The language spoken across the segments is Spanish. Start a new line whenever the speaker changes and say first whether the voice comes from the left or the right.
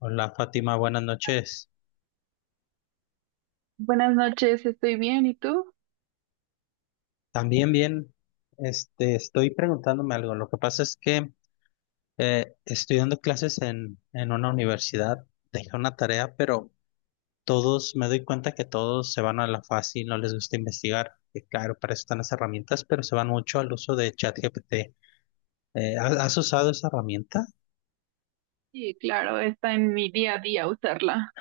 left: Hola Fátima, buenas noches.
right: Buenas noches, estoy bien, ¿y tú?
left: También bien, estoy preguntándome algo. Lo que pasa es que estoy dando clases en una universidad, dejé una tarea, pero todos, me doy cuenta que todos se van a la fácil, no les gusta investigar. Que claro, para eso están las herramientas, pero se van mucho al uso de ChatGPT. ¿Has usado esa herramienta?
right: Sí, claro, está en mi día a día usarla.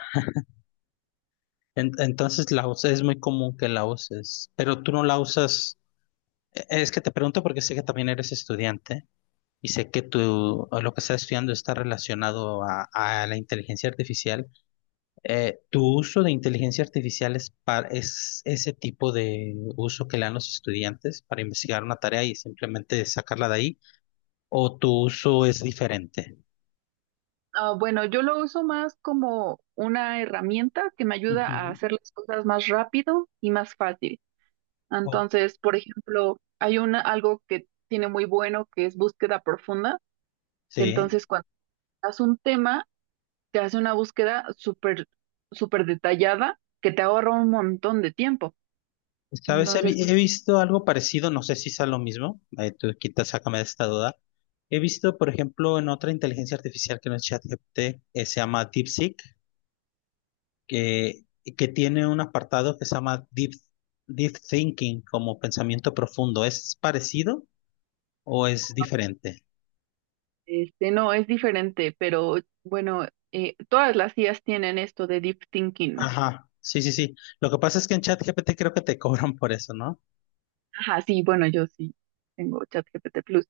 left: Entonces la usas, es muy común que la uses, pero tú no la usas. Es que te pregunto porque sé que también eres estudiante. Y sé que tú, o lo que estás estudiando está relacionado a la inteligencia artificial. ¿Tu uso de inteligencia artificial es ese tipo de uso que le dan los estudiantes para investigar una tarea y simplemente sacarla de ahí? ¿O tu uso es diferente?
right: Ah, bueno, yo lo uso más como una herramienta que me ayuda a
left: Ujú.
right: hacer las cosas más rápido y más fácil.
left: O-
right: Entonces, por ejemplo, hay una, algo que tiene muy bueno que es búsqueda profunda, que
left: sí.
right: entonces cuando haces un tema, te hace una búsqueda súper, súper detallada que te ahorra un montón de tiempo.
left: ¿Sabes?
right: Entonces,
left: He visto algo parecido, no sé si sea lo mismo. Tú quita, sácame de esta duda. He visto, por ejemplo, en otra inteligencia artificial que no es ChatGPT, se llama DeepSeek que, que tiene un apartado que se llama Deep Thinking, como pensamiento profundo. ¿Es parecido o es diferente?
right: este, no, es diferente, pero bueno, todas las IAs tienen esto de deep thinking.
left: Ajá, sí, sí, sí. Lo que pasa es que en ChatGPT creo que te cobran por eso, ¿no?
right: Ajá, sí, bueno, yo sí tengo ChatGPT Plus.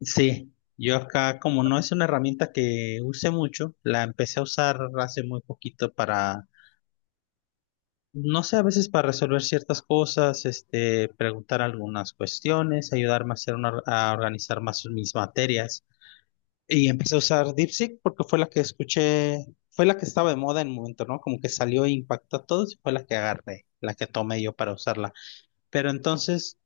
left: Sí, yo acá como no es una herramienta que use mucho, la empecé a usar hace muy poquito para, no sé, a veces para resolver ciertas cosas, preguntar algunas cuestiones, ayudarme a a organizar más mis materias. Y empecé a usar DeepSeek porque fue la que escuché, fue la que estaba de moda en un momento, ¿no? Como que salió e impactó a todos y fue la que agarré, la que tomé yo para usarla. Pero entonces,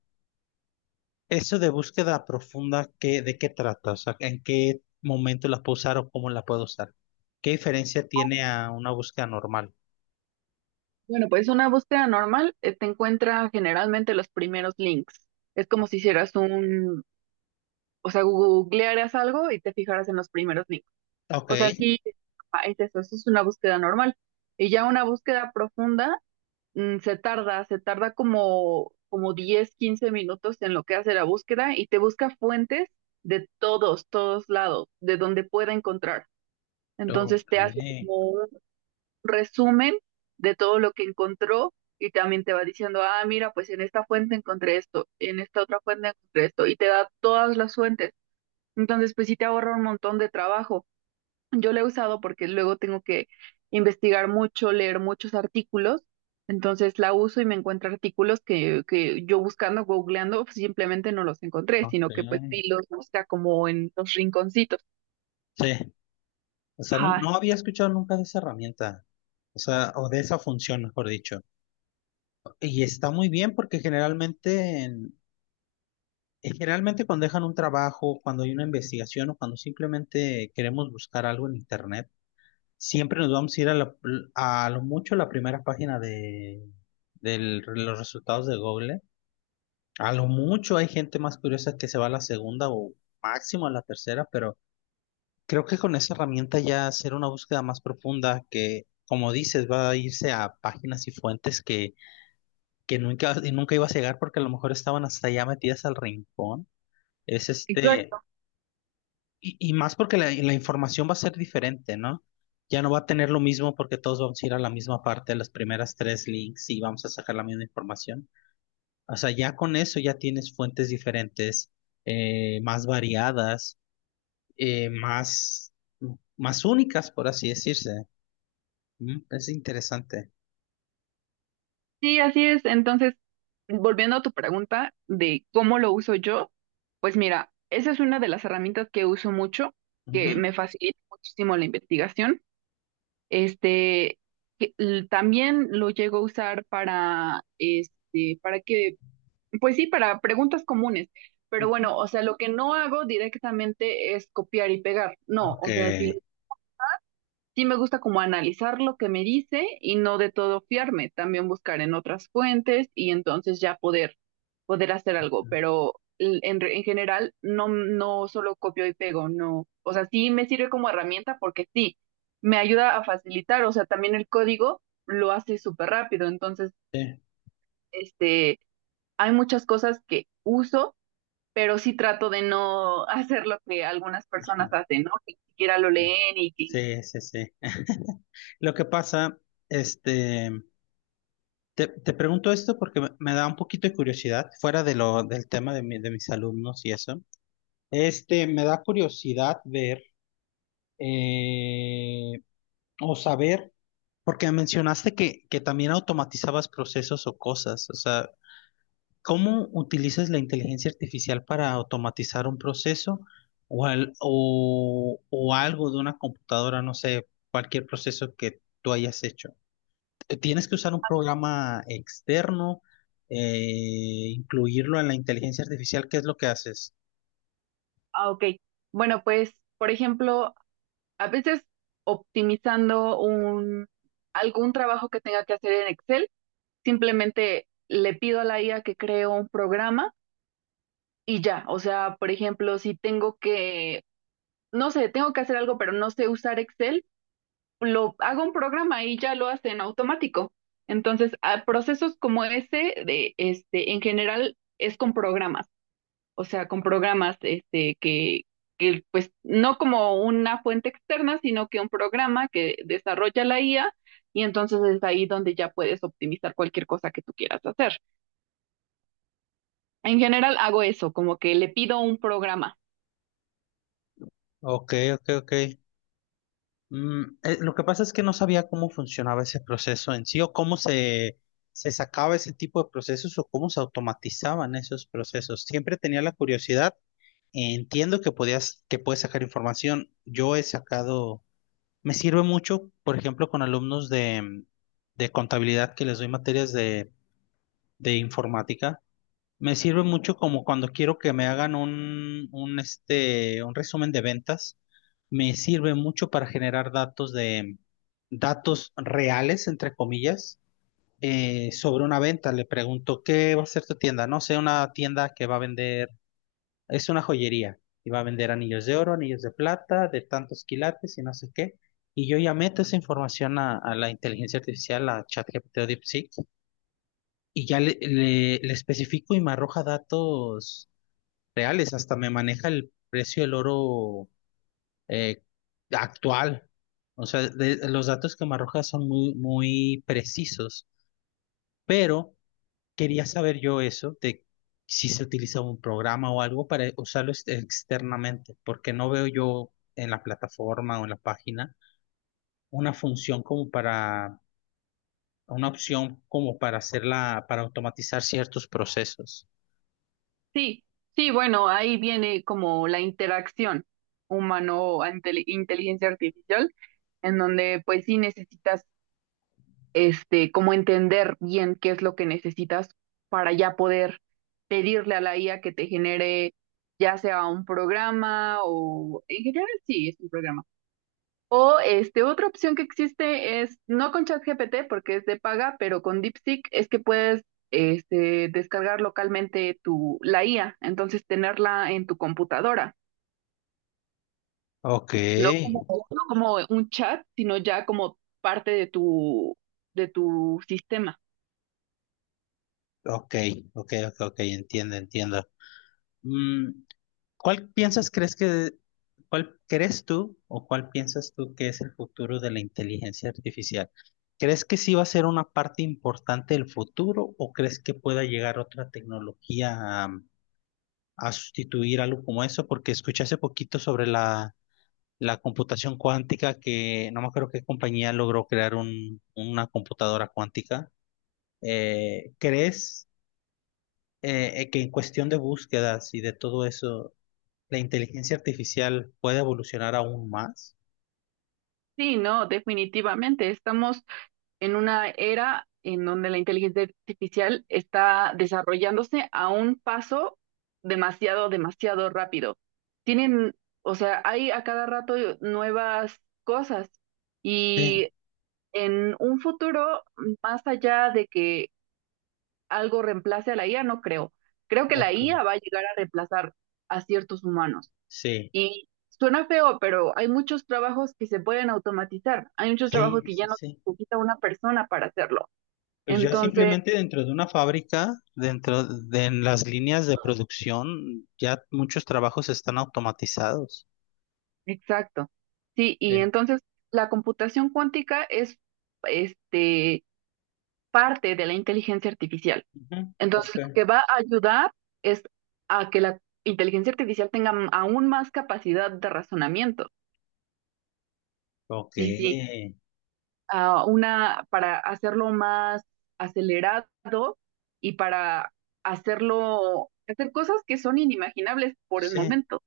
left: eso de búsqueda profunda, ¿de qué trata? O sea, ¿en qué momento la puedo usar o cómo la puedo usar? ¿Qué diferencia tiene a una búsqueda normal?
right: Bueno, pues una búsqueda normal te encuentra generalmente los primeros links. Es como si hicieras un, o sea, googlearas algo y te fijaras en los primeros links.
left: Ok,
right: O sea, sí, ajá, es eso, eso es una búsqueda normal. Y ya una búsqueda profunda se tarda como, como 10 15 minutos en lo que hace la búsqueda y te busca fuentes de todos, todos lados, de donde pueda encontrar. Entonces
left: ok,
right: te hace como un resumen de todo lo que encontró y también te va diciendo, ah, mira, pues en esta fuente encontré esto, en esta otra fuente encontré esto, y te da todas las fuentes. Entonces, pues sí te ahorra un montón de trabajo. Yo la he usado porque luego tengo que investigar mucho, leer muchos artículos. Entonces la uso y me encuentro artículos que yo buscando, googleando, pues, simplemente no los encontré, sino que pues sí
left: ok.
right: los busca como en los rinconcitos.
left: Sí, o sea,
right: Ajá,
left: no había escuchado nunca de esa herramienta, o sea, o de esa función, mejor dicho. Y está muy bien porque generalmente cuando dejan un trabajo, cuando hay una investigación o cuando simplemente queremos buscar algo en internet, siempre nos vamos a ir a lo mucho la primera página de, los resultados de Google. A lo mucho hay gente más curiosa que se va a la segunda o máximo a la tercera, pero creo que con esa herramienta ya hacer una búsqueda más profunda que, como dices, va a irse a páginas y fuentes que nunca ibas a llegar porque a lo mejor estaban hasta ya metidas al rincón. Es
right: exacto.
left: este... y más porque la información va a ser diferente, ¿no? Ya no va a tener lo mismo porque todos vamos a ir a la misma parte, las primeras tres links y vamos a sacar la misma información. O sea, ya con eso ya tienes fuentes diferentes, más variadas, eh, más, más únicas, por así decirse. Es interesante.
right: Sí, así es. Entonces, volviendo a tu pregunta de cómo lo uso yo, pues mira, esa es una de las herramientas que uso mucho, que me
left: Ujú,
right: facilita muchísimo la investigación. Este, que l- también lo llego a usar para, este, para que, pues sí, para preguntas comunes. Pero
left: ujú.
right: bueno, o sea, lo que no hago directamente es copiar y pegar. No,
left: Ok.
right: o sea, si lo... Sí me gusta como analizar lo que me dice y no de todo fiarme, también buscar en otras fuentes y entonces ya poder, poder hacer algo, pero l- en, re- en general no, no solo copio y pego, no, o sea, sí me sirve como herramienta porque sí, me ayuda a facilitar, o sea, también el código lo hace súper rápido, entonces,
left: Sí,
right: este, hay muchas cosas que uso, pero sí trato de no hacer lo que algunas
left: ajá,
right: personas hacen, ¿no? Que ni siquiera lo
left: ok.
right: leen y que...
left: Sí, sí. Sí. Lo que pasa, este, te, te pregunto esto porque me da un poquito de curiosidad, fuera de lo, del tema de, mi- de mis alumnos y eso. Este, me da curiosidad ver eh, o saber, porque mencionaste que también automatizabas procesos o cosas. O sea, ¿cómo utilizas la inteligencia artificial para automatizar un proceso o algo de una computadora, no sé, cualquier proceso que tú hayas hecho? Tienes que usar un programa externo, incluirlo en la inteligencia artificial. ¿Qué es lo que haces?
right: Ah, ok. Bueno, pues, por ejemplo, a veces optimizando un, algún trabajo que tenga que hacer en Excel, simplemente le pido a la IA que cree un programa y ya. O sea, por ejemplo, si tengo que, no sé, tengo que hacer algo, pero no sé usar Excel, lo hago un programa y ya lo hace en automático. Entonces, a procesos como ese, de, este, en general, es con programas. O sea, con programas este, que, pues, no como una fuente externa, sino que un programa que desarrolla la IA y entonces es ahí donde ya puedes optimizar cualquier cosa que tú quieras hacer. En general hago eso, como que le pido un programa.
left: Ok, ok, ok. Lo que pasa es que no sabía cómo funcionaba ese proceso en sí o cómo se sacaba ese tipo de procesos o cómo se automatizaban esos procesos. Siempre tenía la curiosidad. Entiendo que podías, que puedes sacar información. Yo he sacado, me sirve mucho, por ejemplo, con alumnos de contabilidad que les doy materias de informática. Me sirve mucho como cuando quiero que me hagan un resumen de ventas. Me sirve mucho para generar datos de datos reales, entre comillas, sobre una venta. Le pregunto, ¿qué va a ser tu tienda? No sé, una tienda que va a vender, es una joyería y va a vender anillos de oro, anillos de plata, de tantos quilates y no sé qué. Y yo ya meto esa información a la inteligencia artificial, a ChatGPT o DeepSeek, y ya le especifico y me arroja datos reales, hasta me maneja el precio del oro eh, actual. O sea, los datos que me arroja son muy, muy precisos, pero quería saber yo eso de si se utiliza un programa o algo para usarlo externamente, porque no veo yo en la plataforma o en la página una función como para, una opción como para hacerla, para automatizar ciertos procesos.
right: Sí, sí, bueno, ahí viene como la interacción humano-inteligencia artificial, en donde pues sí necesitas este, como entender bien qué es lo que necesitas para ya poder pedirle a la IA que te genere ya sea un programa o en general sí, es un programa. O este, otra opción que existe es, no con ChatGPT porque es de paga, pero con DeepSeek es que puedes este, descargar localmente tu, la IA, entonces tenerla en tu computadora,
left: Ok,
right: no como, no como un chat, sino ya como parte de tu sistema.
left: ok, ok, ok, ok, entiendo, entiendo. Mm, ¿Cuál piensas, crees que, cuál crees tú o cuál piensas tú que es el futuro de la inteligencia artificial? ¿Crees que sí va a ser una parte importante del futuro o crees que pueda llegar otra tecnología a sustituir algo como eso? Porque escuché hace poquito sobre la computación cuántica que no me acuerdo qué compañía logró crear una computadora cuántica. ¿Crees que en cuestión de búsquedas y de todo eso, la inteligencia artificial puede evolucionar aún más?
right: Sí, no, definitivamente. Estamos en una era en donde la inteligencia artificial está desarrollándose a un paso demasiado, demasiado rápido. Tienen, o sea, hay a cada rato nuevas cosas
left: Sí,
right: y en un futuro, más allá de que algo reemplace a la IA, no creo. Creo que la
left: ok.
right: IA va a llegar a reemplazar a ciertos humanos.
left: Sí,
right: Y suena feo, pero hay muchos trabajos que se pueden automatizar. Hay muchos trabajos
left: sí,
right: que ya
left: sí,
right: no
left: sí.
right: necesita una persona para hacerlo.
left: Pues ya
right: Entonces,
left: simplemente dentro de una fábrica, dentro de en las líneas de producción, ya muchos trabajos están automatizados.
right: exacto. Sí, y
left: Sí.
right: entonces la computación cuántica es este parte de la inteligencia artificial.
left: Ujú,
right: Entonces,
left: ok.
right: lo que va a ayudar es a que la inteligencia artificial tenga m- aún más capacidad de razonamiento.
left: Ok.
right: Sí, sí. A una, para hacerlo más acelerado y para hacerlo, hacer cosas que son inimaginables por el
left: Sí,
right: momento.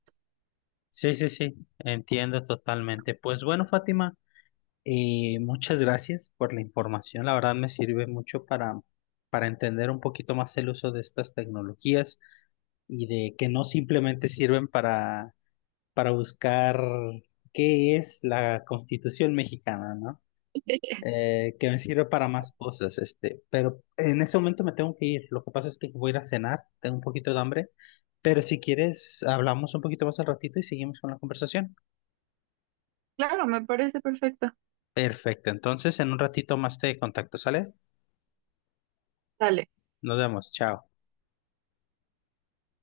left: sí, sí, sí. Entiendo totalmente. Pues bueno, Fátima, muchas gracias por la información. La verdad me sirve mucho para entender un poquito más el uso de estas tecnologías. Y de que no simplemente sirven para buscar qué es la Constitución mexicana, ¿no? Que me sirve para más cosas, este, pero en ese momento me tengo que ir. Lo que pasa es que voy a ir a cenar, tengo un poquito de hambre, pero si quieres, hablamos un poquito más al ratito y seguimos con la conversación.
right: Claro, me parece perfecto.
left: Perfecto, entonces en un ratito más te contacto, ¿sale?
right: Dale.
left: Nos vemos, chao.